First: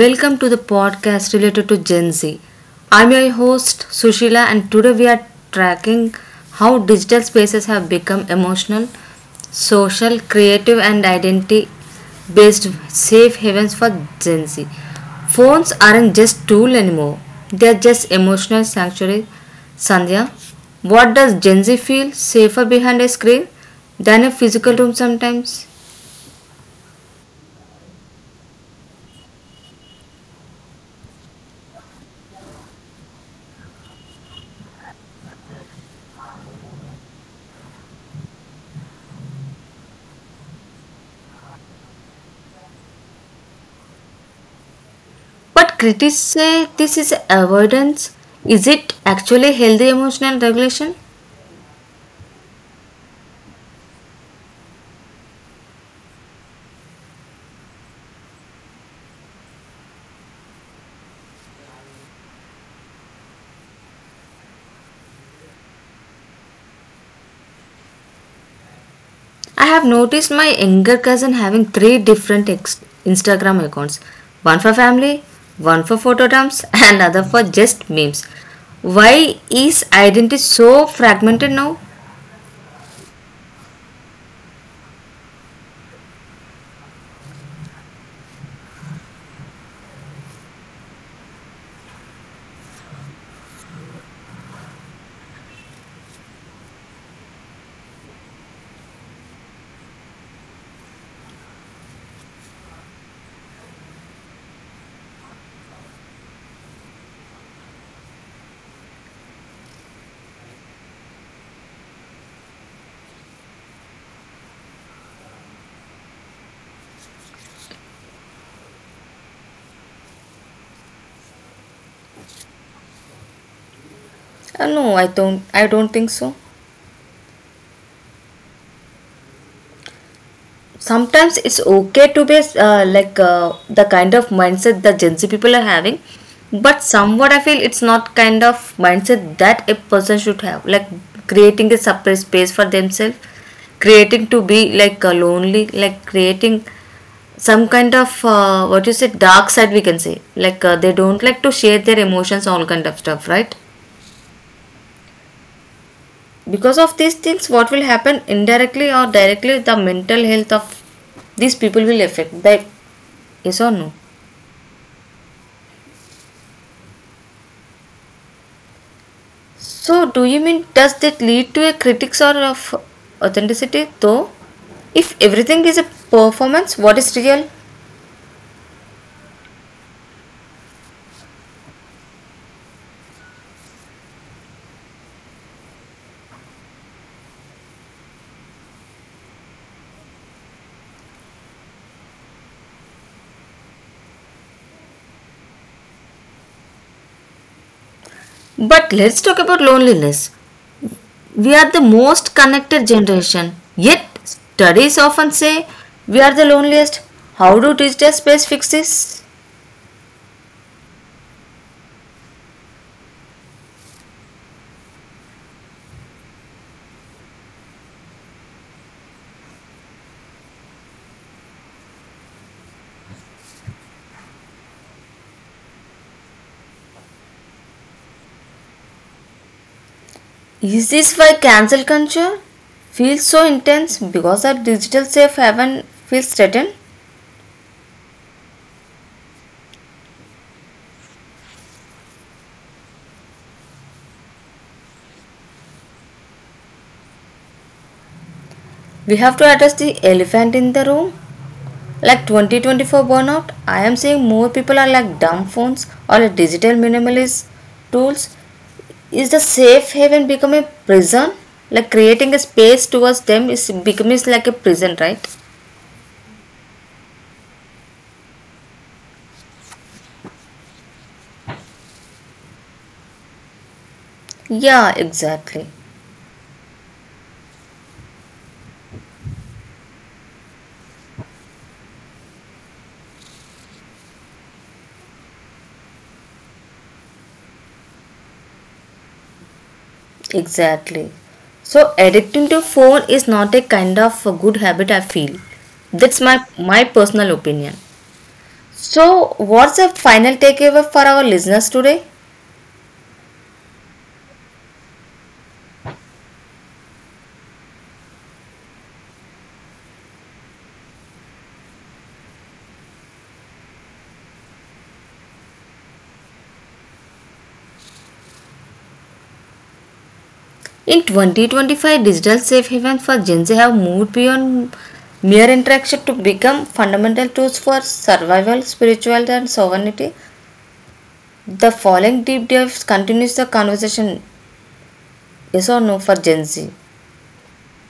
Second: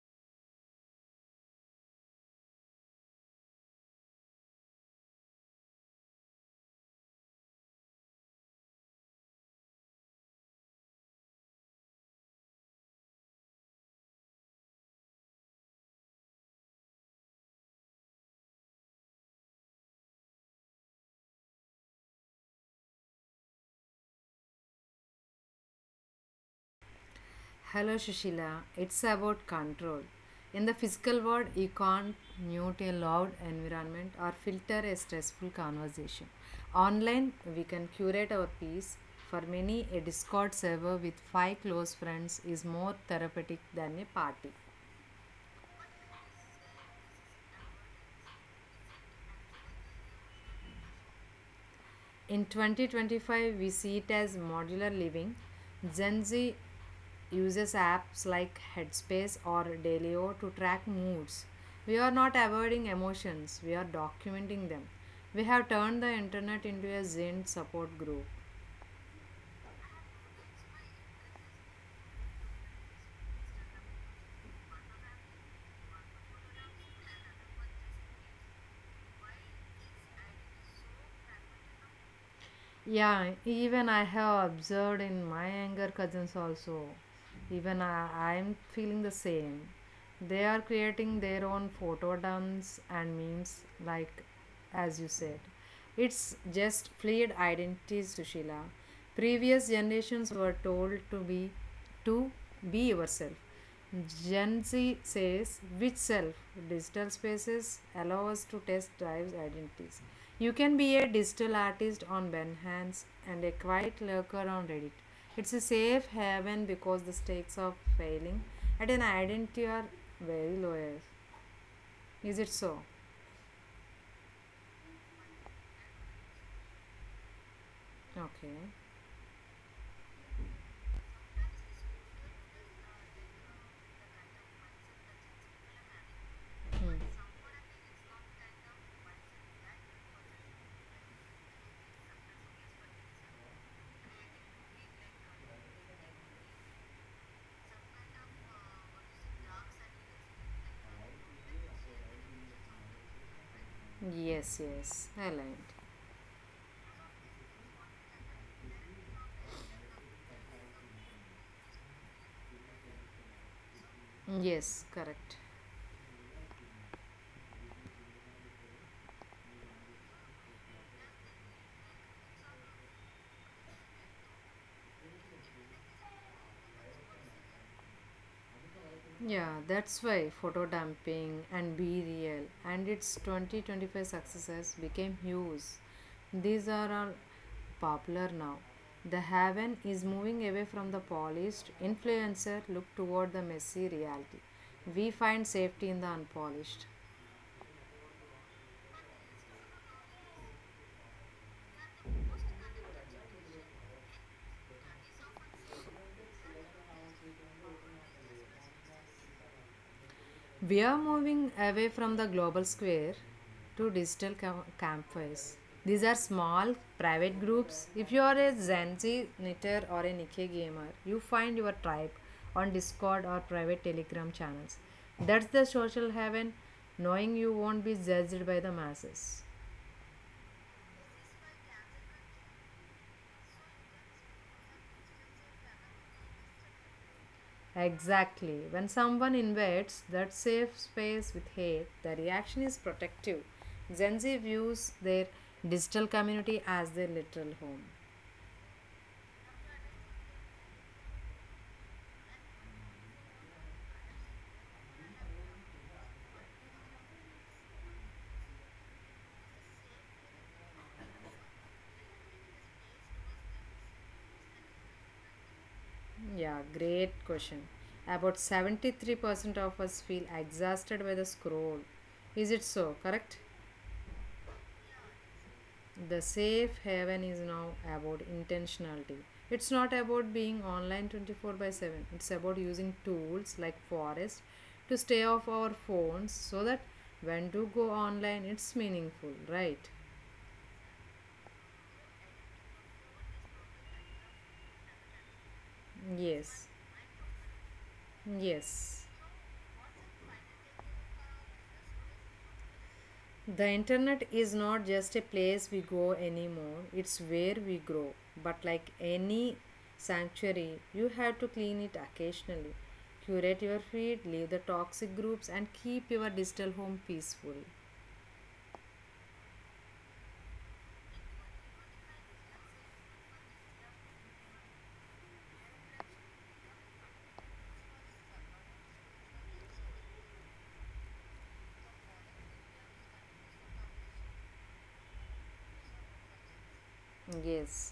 Welcome to the podcast related to Gen Z. I'm your host Sushila, and today we are tracking how digital spaces have become emotional, social, creative, and identity based safe havens for Gen Z. Phones aren't just tool anymore, they're just emotional sanctuary. Sandhya, what does Gen Z feel safer behind a screen than a physical room sometimes? Hello, Shushila. It's about control. In the physical world, you can't mute a loud environment or filter a stressful conversation. Online, we can curate our peace. For many, a Discord server with five close friends is more therapeutic than a party. But critics say this is avoidance. Is it actually healthy emotional regulation? In 2025, we see it as modular living. Gen Z uses apps like Headspace or Dalio to track moods. We are not avoiding emotions, we are documenting them. We have turned the internet into a Zen support group. I have noticed my younger cousin having three different Instagram accounts, one for family, one for photo dumps, and another for just memes. Why is identity so fragmented now? Yeah, even I have observed in my younger cousins also. Even I'm feeling the same. They are creating their own photo dumps and memes, like as you said. It's just fluid identities, Sushila. Previous generations were told to be yourself. Gen Z says which self? Digital spaces allow us to test drives identities. You can be a digital artist on Behance and a quiet lurker on Reddit. It's a safe haven because the stakes of failing at an identity are very low. Is it so? No, I don't. I don't think so. Okay. Sometimes it's okay to be like the kind of mindset the gen z people are having, but Hmm. somewhat I feel it's not kind of mindset that a person should have, like creating a separate space for themselves, creating to be like lonely, like creating some kind of what you say dark side we can say, like they don't like to share their emotions, all kind of stuff, right? Yes, yes. Aligned. Because of these things, what will happen indirectly or directly, the mental health of these people will affect the— yes or no? Yes, correct. So, do you mean does that lead to a critics or of authenticity though? If everything is a performance, what is real? Yeah, that's why photo dumping and be real and its 2025 successors became huge. These are all popular now. The haven is moving away from the polished influencer look toward the messy reality. We find safety in the unpolished. But let's talk about loneliness. We are the most connected generation, yet studies often say we are the loneliest. How do digital space fix this? We are moving away from the global square to digital campfires. These are small, private groups. If you are a Gen Z knitter or a Nikkei gamer, you find your tribe on Discord or private Telegram channels. That's the social heaven, knowing you won't be judged by the masses. Is this why cancel culture feels so intense because our digital safe haven feels threatened? Exactly. When someone invades that safe space with hate, the reaction is protective. Gen Z views their digital community as their literal home. We have to address the elephant in the room. Like 2024 burnout, I am seeing more people are like dumb phones or like digital minimalist tools. Is the safe haven becoming prison? Like creating a space towards them is becoming like a prison, right? Yeah, great question. About 73% of us feel exhausted by the scroll. Is it so? Correct? Yeah, exactly. The safe haven is now about intentionality. It's not about being online 24/7. It's about using tools like Forest to stay off our phones so that when to go online it's meaningful, right? Exactly. So addicting to phone is not a kind of a good habit I feel. That's my Yes. my personal opinion. Yes. So what's the final takeaway for our listeners today? The internet is not just a place we go anymore, it's where we grow. But like any sanctuary, you have to clean it occasionally. Curate your feed, leave the toxic groups, and keep your digital home peaceful. In 2025, digital safe haven for Gen Z have moved beyond mere interaction to become fundamental tools for survival, spirituality, and sovereignty. The following deep dives continues the conversation, yes or no, for Gen Z. Yes.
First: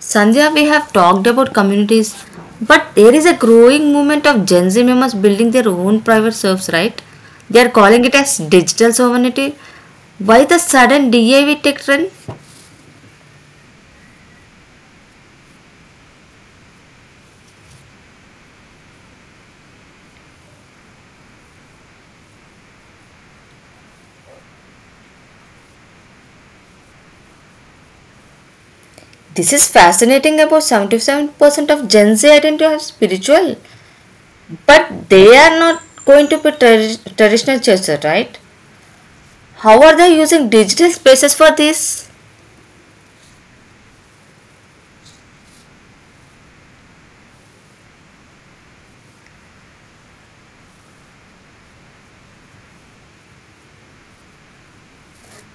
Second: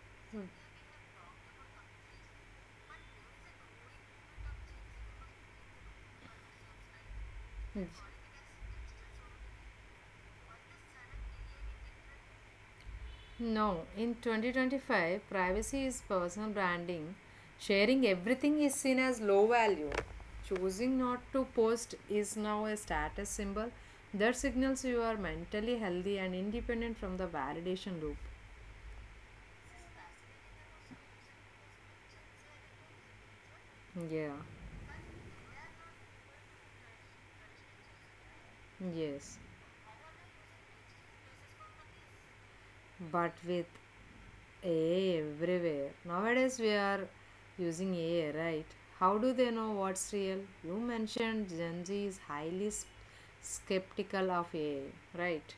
Sandhya, we have talked about communities, but there is a growing movement of Gen Z members building their own private serves, right? They are calling it as digital sovereignty. Why the sudden DIY tech trend? No, in 2025, privacy is personal branding. Sharing everything is seen as low value. Choosing not to post is now a status symbol that signals you are mentally healthy and independent from the validation loop. This is fascinating, about 77% of Gen Z identify as spiritual, Yeah, but they are not going to be traditional churches, right? yes. How are they using digital spaces for this? But with AI everywhere, nowadays we are using AI, right? How do they know what's real? You mentioned Gen Z is highly skeptical of AI, right?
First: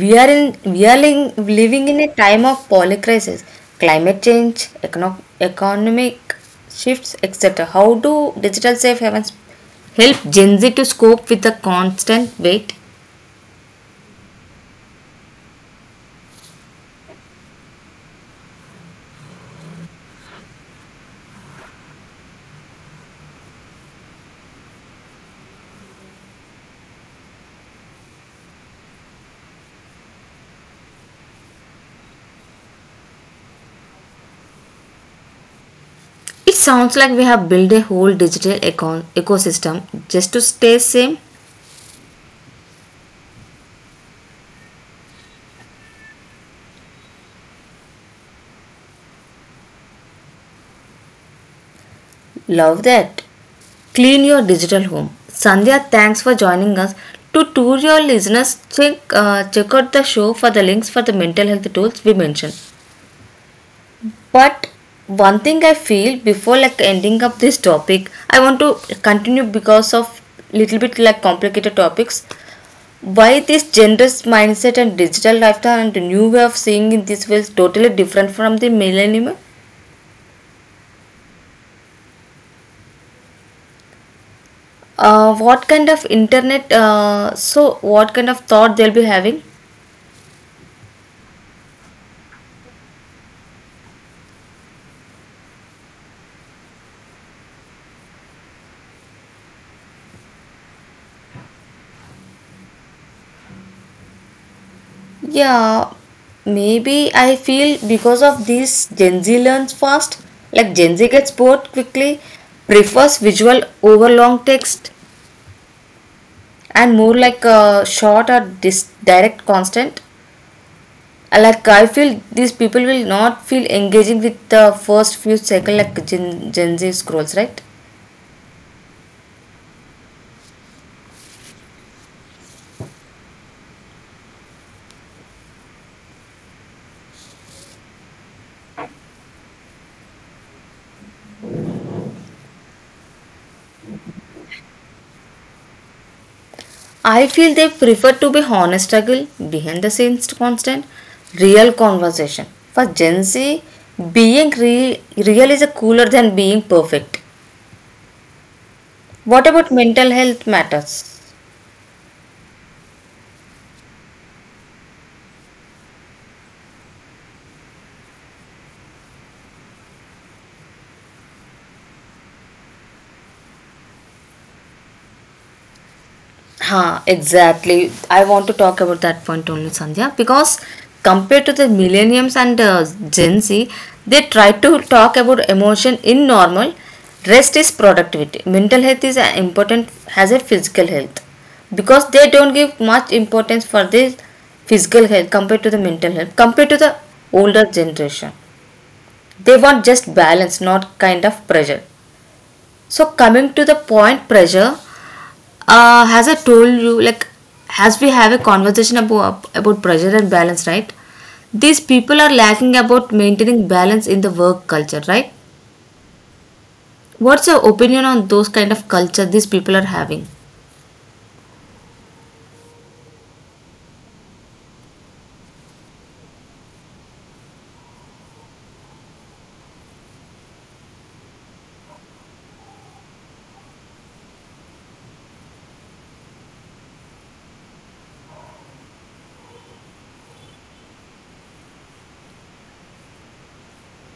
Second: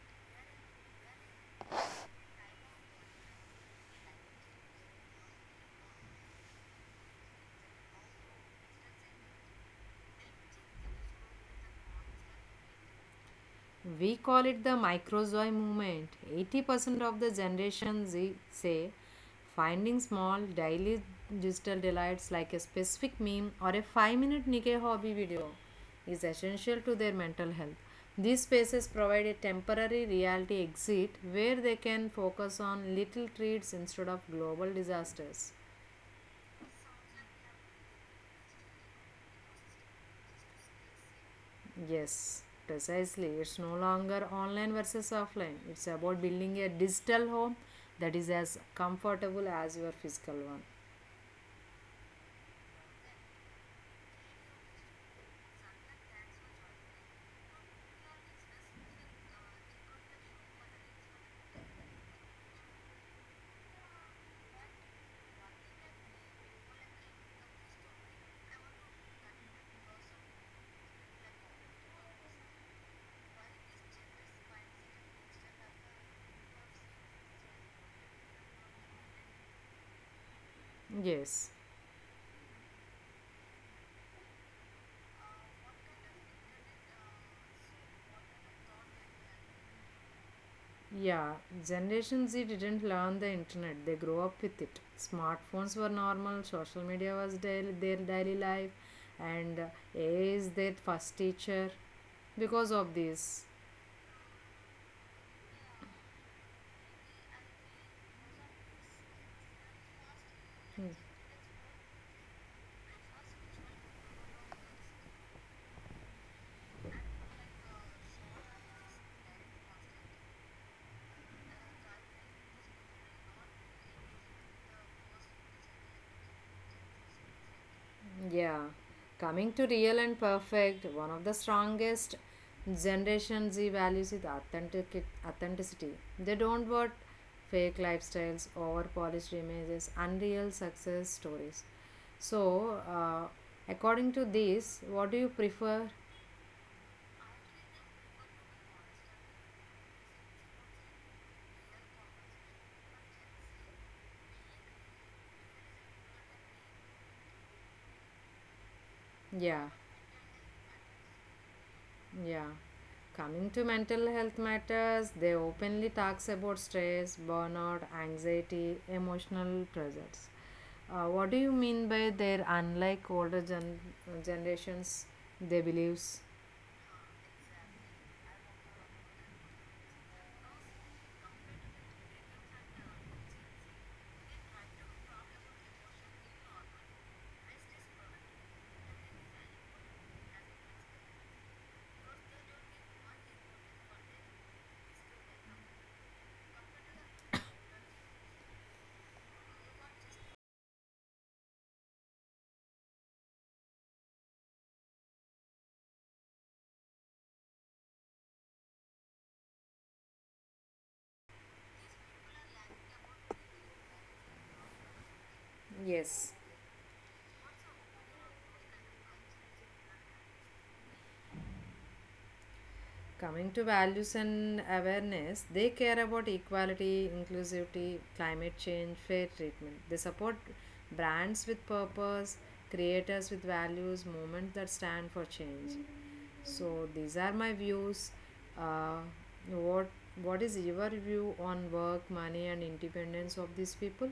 We are living in a time of polycrisis, climate change, economic shifts, etc. How do digital safe havens help Gen Z to cope with the constant weight? We call it the microzoy movement. 80% of the Generation Z say finding small daily digital delights like a specific meme or a 5-minute Nikkei hobby video is essential to their mental health. These spaces provide a temporary reality exit where they can focus on little treats instead of global disasters. It sounds like we have built a whole ecosystem just to stay same. Yes, precisely. It's no longer online versus offline. It's about building a digital home that is as comfortable as your physical one. Love that. Clean your digital home. Sandhya, thanks for joining us. To tour your listeners, check out the show for the links for the mental health tools we mentioned. But one thing I feel before like ending up this topic, I want to continue because of little bit like complicated topics. Why this gender's mindset and digital lifestyle and the new way of seeing in this way is totally different from the millennium? Yes. What kind of internet? So what kind of thought they'll be having? Yeah, Generation Z didn't learn the internet, they grew up with it. Smartphones were normal, social media was daily, their daily life, and AI is their first teacher. Because of this, Yeah, maybe I feel because of this, Gen Z learns fast. Like Gen Z gets bored quickly, prefers visual over long text, and more like a short or direct constant. Like I feel these people will not feel engaging with the first few seconds, like Gen Z scrolls, right? yeah, coming to real and perfect, one of the strongest Generation Z values is authenticity. They don't want fake lifestyles, over polished images, unreal success stories. So, according to this, what do you prefer? I feel they prefer to be honest struggle behind the scenes, constant real conversation. For Gen Z, being real is cooler than being perfect. What about Yeah. mental health matters? Yeah. Coming to mental health matters, they openly talks about stress, burnout, anxiety, emotional pressures. What do you mean by their unlike older generations, they believes? Huh, exactly. I want to talk about that point only, Sandhya, because compared to the millennials and Gen Z, they try to talk about emotion in normal. Rest is productivity. Mental health is as important as a physical health, because they don't give much importance for this physical health compared to the mental health compared to the older generation. They want just balance, not kind of pressure. So coming to the point pressure, as I told you, like as we have a conversation about pressure and balance, right? These people are lacking about maintaining balance in the work culture, right? Yes. What's your opinion on those kind of culture these people are having? Coming to values and awareness, they care about equality, inclusivity, climate change, fair treatment. They support brands with purpose, creators with values, movements that stand for change. So these are my views. Uh, what what is your view on work, money, and independence of these people?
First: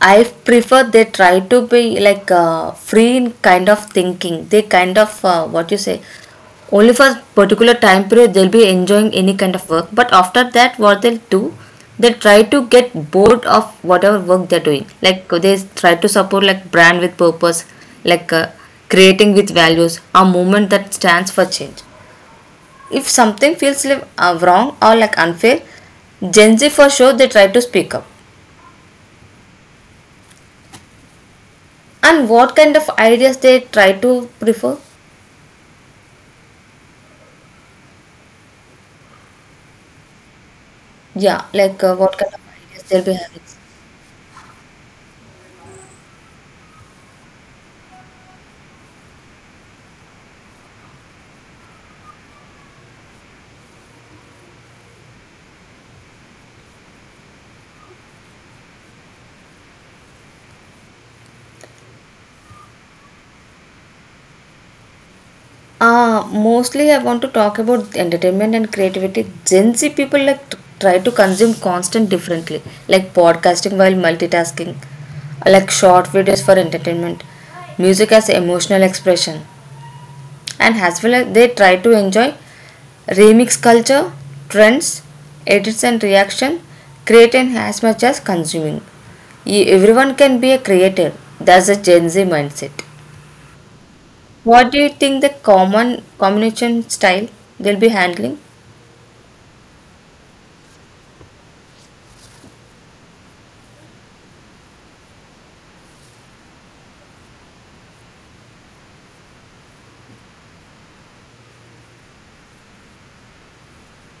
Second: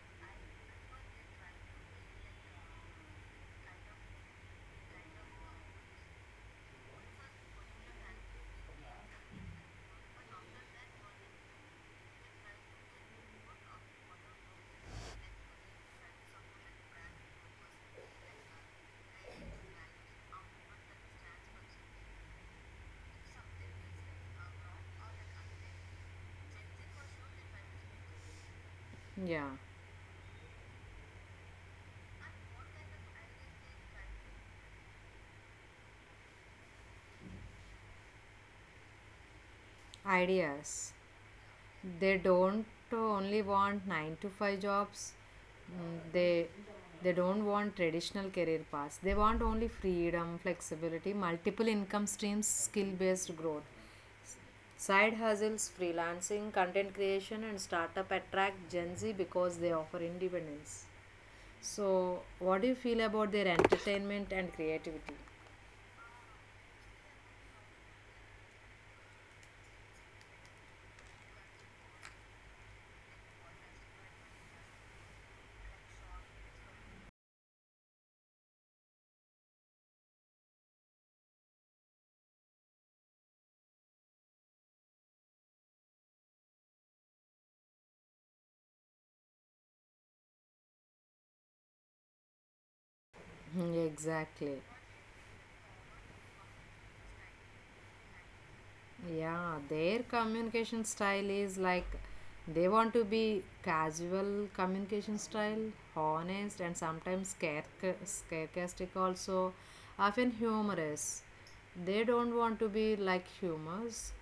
I prefer they try to be like free in kind of thinking. They kind of what you say, only for particular time period they'll be enjoying any kind of work. But after that, what they'll do, they try to get bored of whatever work they're doing. Like they try to support like brand with purpose, like creating with values, a movement that stands for change. If something feels like wrong or like unfair, Gen Z for sure they try to speak up. Yeah, And what kind of ideas they try to prefer? ideas. Yeah, like what They kind of don't ideas they'll be only having? want 9 to 5 jobs. Mm, they they don't want traditional career paths, they want only freedom, flexibility, multiple income streams, skill based growth, side hustles, freelancing, content creation, and startup attract gen z because they offer independence. So what do you feel about their entertainment and creativity? Mostly I want to talk about entertainment and creativity. Gen Z people like try to consume constant differently, like podcasting while multitasking, like short videos for entertainment, music as emotional expression, and as well as they try to enjoy remix culture, trends, edits and reaction, creating as much as consuming. Everyone can be a creator. That's a Gen Z mindset. Exactly. What do you think the common communication style they'll be handling? Yeah, their communication style is like they want to be casual communication style, honest, and sometimes sarcastic, also, often humorous. They don't want to be like humorous,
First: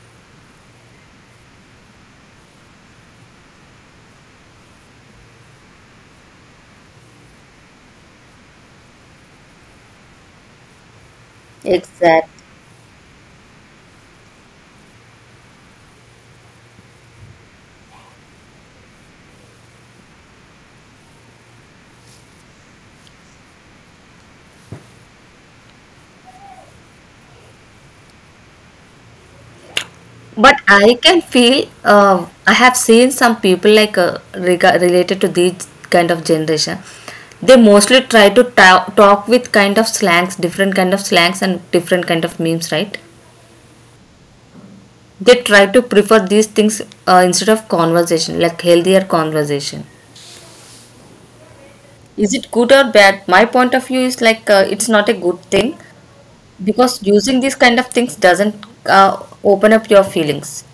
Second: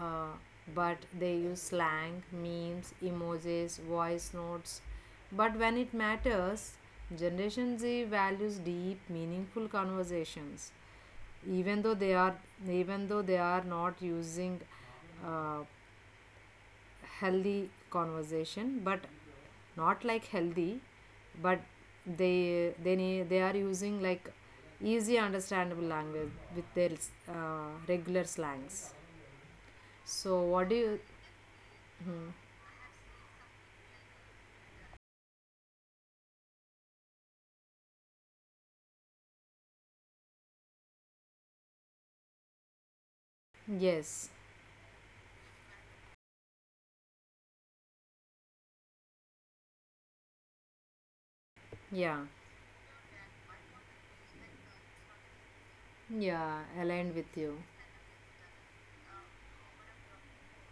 uh, but they use slang, memes, emojis, voice notes. But when it matters, Generation Z values deep, meaningful conversations, even though they are Exactly. even though they are not using uh, healthy conversation, but not like healthy, but they are using like easy understandable language with their regular slangs. So But what do you... I can feel I have seen some people like related to these kind of generation. They mostly try to talk with kind of slangs, different kind of slangs and different kind of memes, right? Yes, They try to prefer these things instead of conversation, like healthier conversation. yeah, Is it good or bad? My point of view is like it's not a good thing yeah, because aligned with using these you. kind of things doesn't open up your feelings.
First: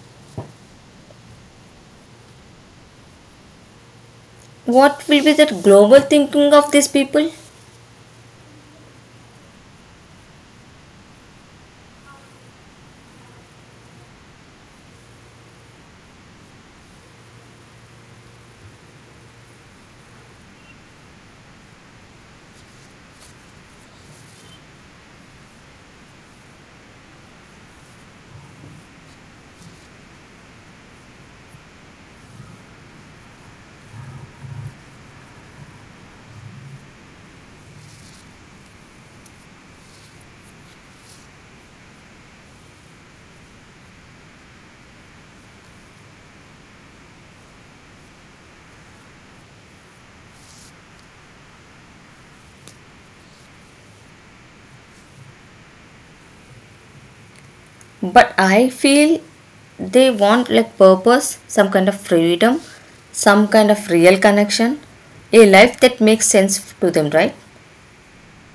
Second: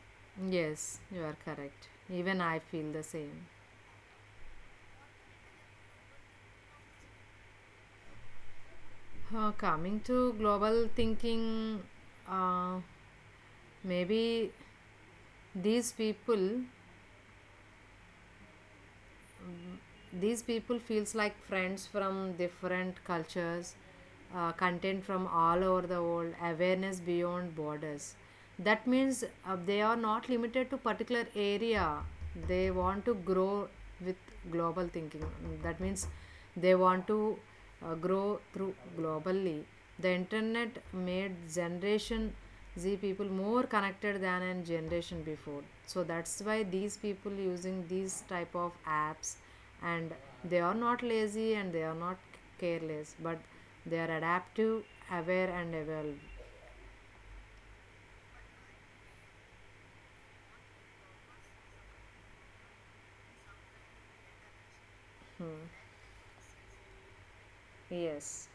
Yes, you are correct. Even I feel the same. What will be that global thinking of these people? Coming to global thinking, uh, maybe these people these people feels like friends from different cultures, content from all over the world, awareness beyond borders. That means they are not limited to particular area, they want to grow with global thinking. That means they want to grow through globally. The internet made generation z people more connected than in generation before, so that's why these people using these type of apps, and they are not lazy and they are not careless, but they are adaptive, aware, and evolve. But I feel they want like purpose, some kind of freedom, some kind of real connection, a life that makes sense to them, right? Yes,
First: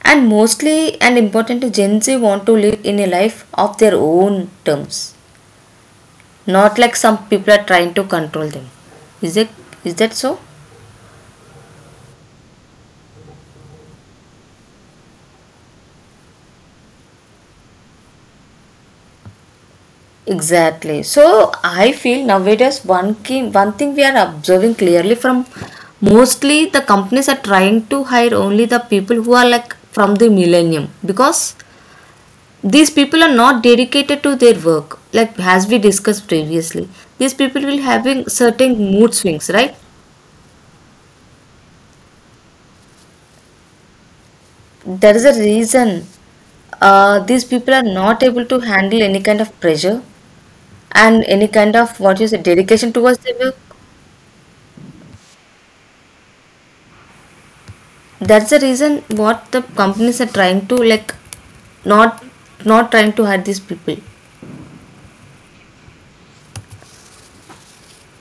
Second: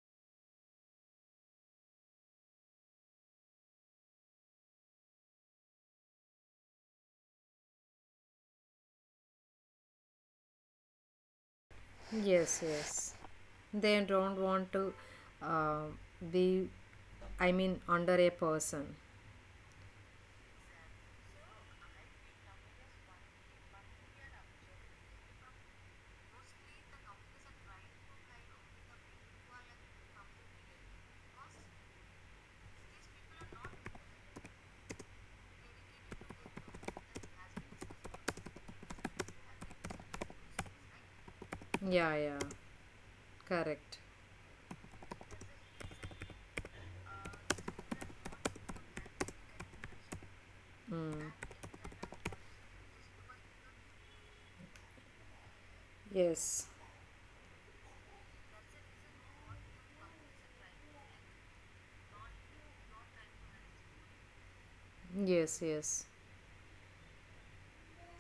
And mostly and important, Gen Z want to live in a life of their own terms, not like some people are trying to control them. Is it is that so? yes, yes. They don't want to uh, be, I mean, under a person. Exactly. So I feel nowadays one key, one thing we are observing clearly from mostly the companies are trying to hire only the people who are like from the millennium, because these people are not dedicated to their work. Like as we discussed previously, these people will having certain mood swings, right? Yeah, yeah, correct. There is a reason these people are not able to handle any kind of pressure and any Mm. kind of what you say dedication towards their work. Yes. That's the reason what the companies are trying to like, not not trying to hurt these people. Yes, yes.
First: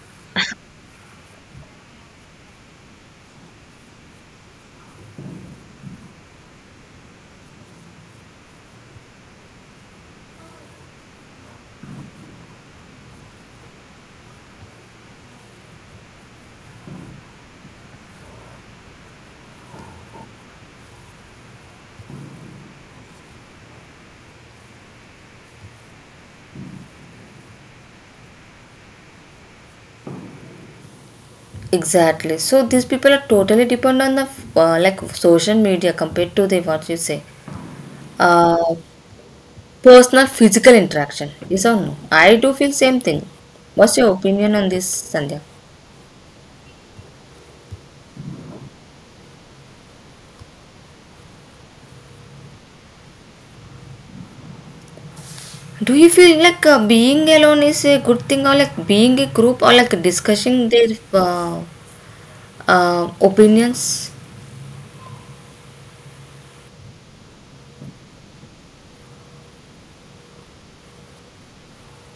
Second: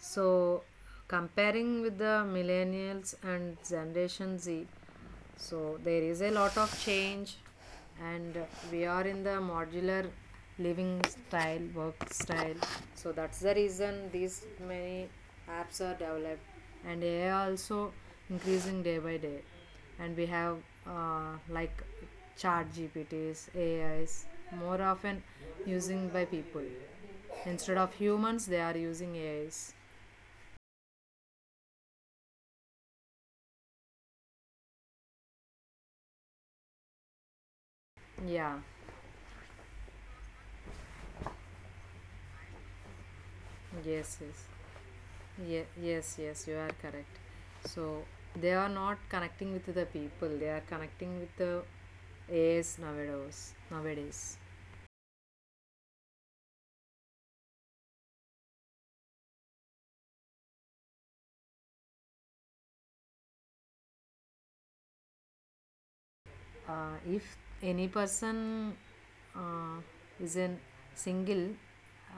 So, comparing with the millennials and Generation Z, so there is a lot of change, and we are in the modular living style, work style. So, that's the reason these many apps are developed, and AI also increasing day by day. And we have like chat GPTs, AIs, more often using by people instead of humans, they are using ais. Exactly. So these people are totally dependent on the like social media compared to the what you say Yeah, uh, personal physical interaction. Yes or no? I do feel same thing. What's your yes, yes, opinion on this, Sandhya? Yes, yes, you are correct. So they are not connecting with the people, they are connecting with the AS nowadays. Nowadays, Do you feel like being alone is a good thing, or like being a group, or like discussing their uh, opinions? If any person uh, is in single,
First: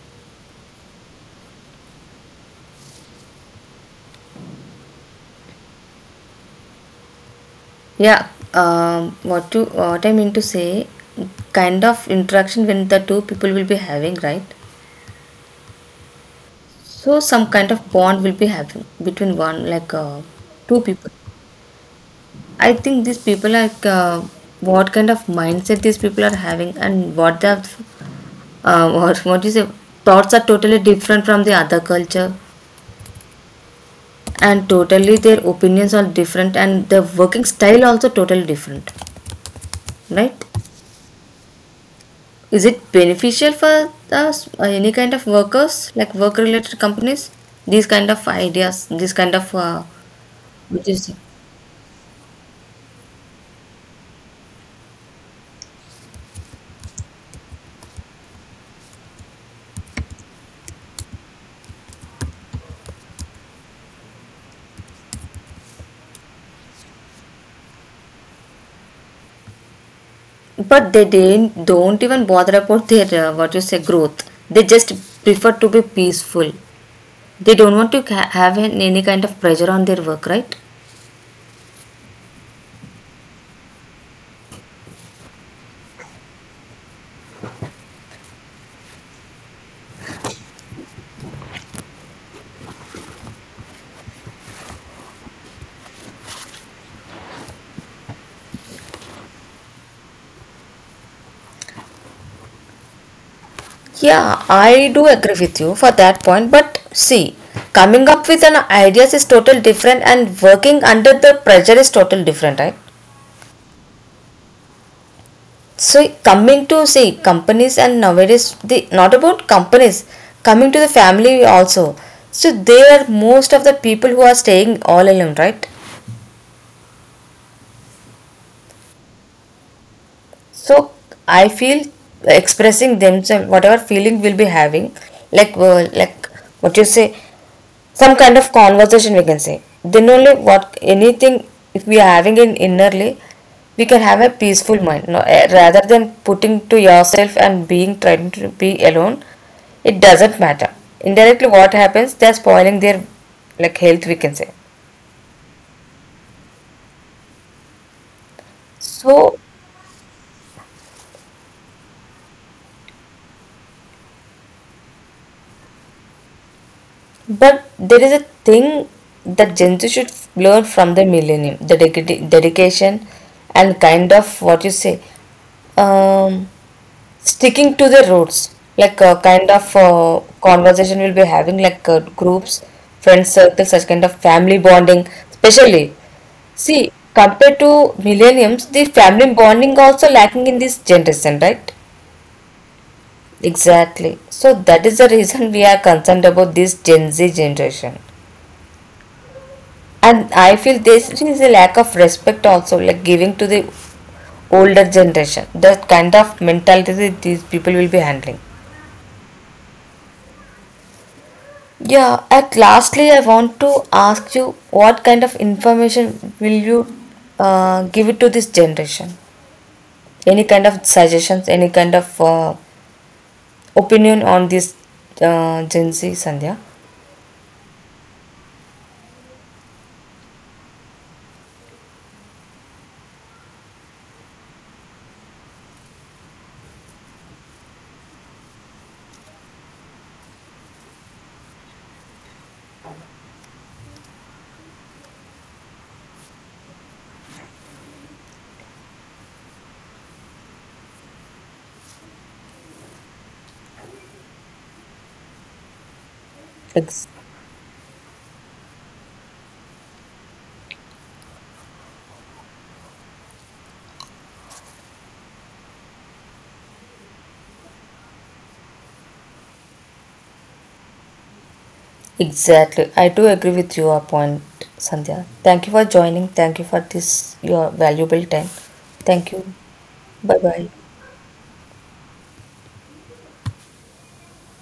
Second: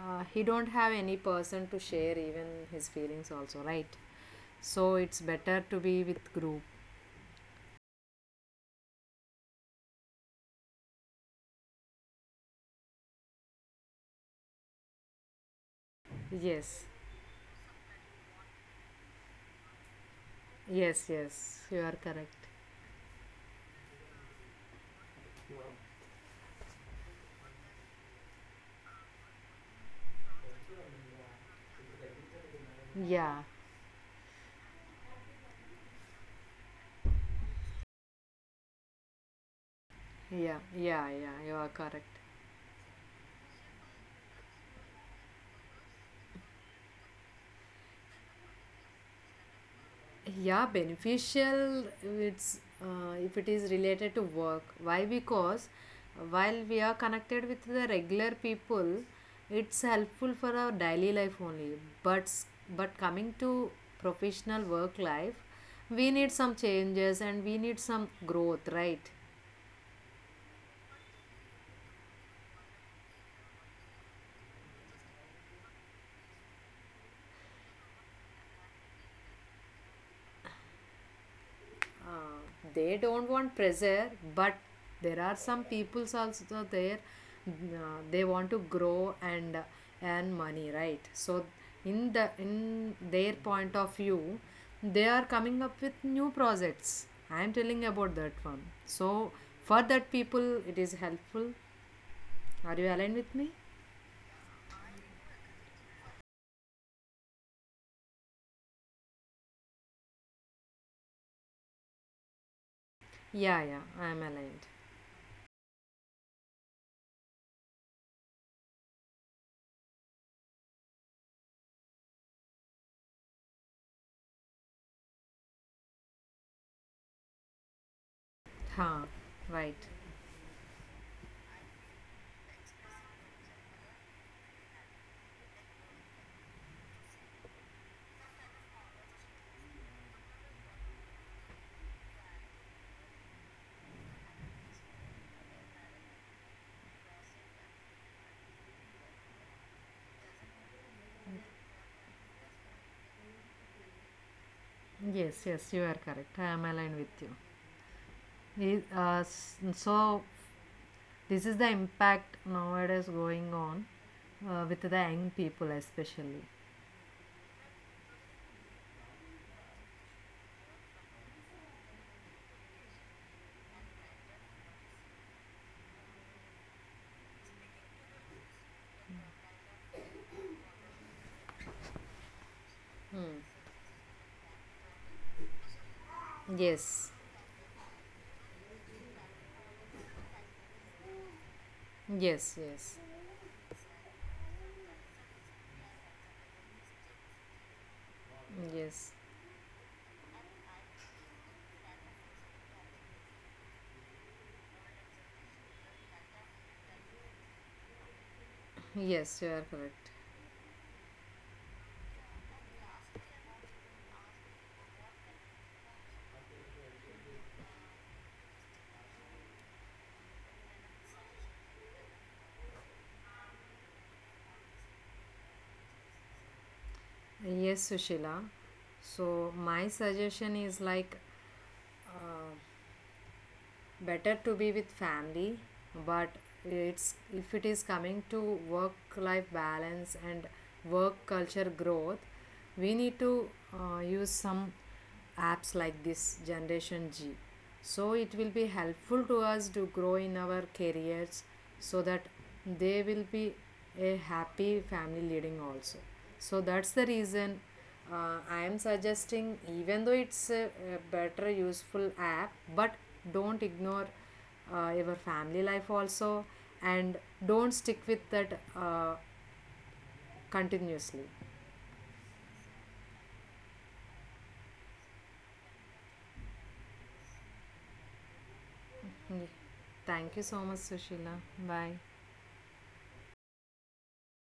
he don't have any person to share even his feelings also, right? So it's better to be with group. Yeah, what to what I mean to say, kind of interaction when the two people will be having, right? Yes, So some kind of bond will be having between one like two yes, people. yes, you are correct. I think these people like what kind of mindset these people are having, and what the what you say, thoughts are totally different from the other culture, Yeah, and totally their opinions are different and the working style also totally different, yeah, right? yeah, yeah, you are correct. Is it beneficial for us, any kind of workers like work related companies, these kind of ideas, these kind of Yeah, what you say? beneficial. It's, if it is related to work, why? Because while we are connected with the regular people it's helpful for our daily life only, but but coming to professional work life we need some changes and we need some growth, right? But they didn't, don't even bother about their what you say growth, they just prefer to be peaceful. They don't want to have any kind of pressure on their work, right? uh, they don't want pressure, but there are some peoples also there, uh, they want to grow and earn money, right? So in the in their point of view they are coming up with new projects, I am telling about that one. So for that people it is helpful. Are you aligned with me? Yeah, I do agree with you for that point. But see, coming up with an ideas is totally different, and working under the pressure is totally different, right? Yeah, yeah, I am aligned. So coming to see companies and nowadays the not about companies, coming to the family also. So they are most of the people who are staying all alone, right? Huh. Right. So I feel expressing themselves, whatever feeling will be having, like what you say, some kind of conversation we can say, then only what anything if we are having in innerly we can have a peaceful mind, no, eh, rather than putting to yourself and being trying to be alone, it doesn't matter, indirectly what happens they're spoiling their like health we can say. Yes, yes, you are correct. I am aligned with you. Is- uh, So s- so, this is the impact nowadays going on with the young people, especially. but there is a thing that Gen Z should learn from the millennium, the dedication and kind of what you say, um sticking to the roots, like kind of conversation we'll be having, like groups, friend circle, such kind of family bonding, especially. See, Yes, compared to millenniums, the family bonding also lacking in this generation, right? yes, yes, Exactly, so that is the reason we are concerned about this gen z generation, yes, and I feel this is a lack of respect also, like giving to the older generation, that kind of mentality these people will be handling. yes, you are correct. Yeah, at lastly, I want to ask you what kind of information will you give it to this generation? Any kind of suggestions, any kind of opinion on this Gen Z, Sandhya? Yes, Sushila. So, my suggestion is like, uh, better to be with family, but it's if it is coming to work life balance and work culture growth we need to use some apps like this generation g, so it will be helpful to us to grow in our careers so that they will be a happy family leading also. So that's Ex- the reason I am suggesting, even though it's a better useful app, but don't ignore your family life also, and don't stick with that continuously. exactly. I do agree with your point, Sandhya. Thank you for joining. Thank you for this, your valuable time. Thank you. Thank Bye you so bye. much, Sushila. Bye.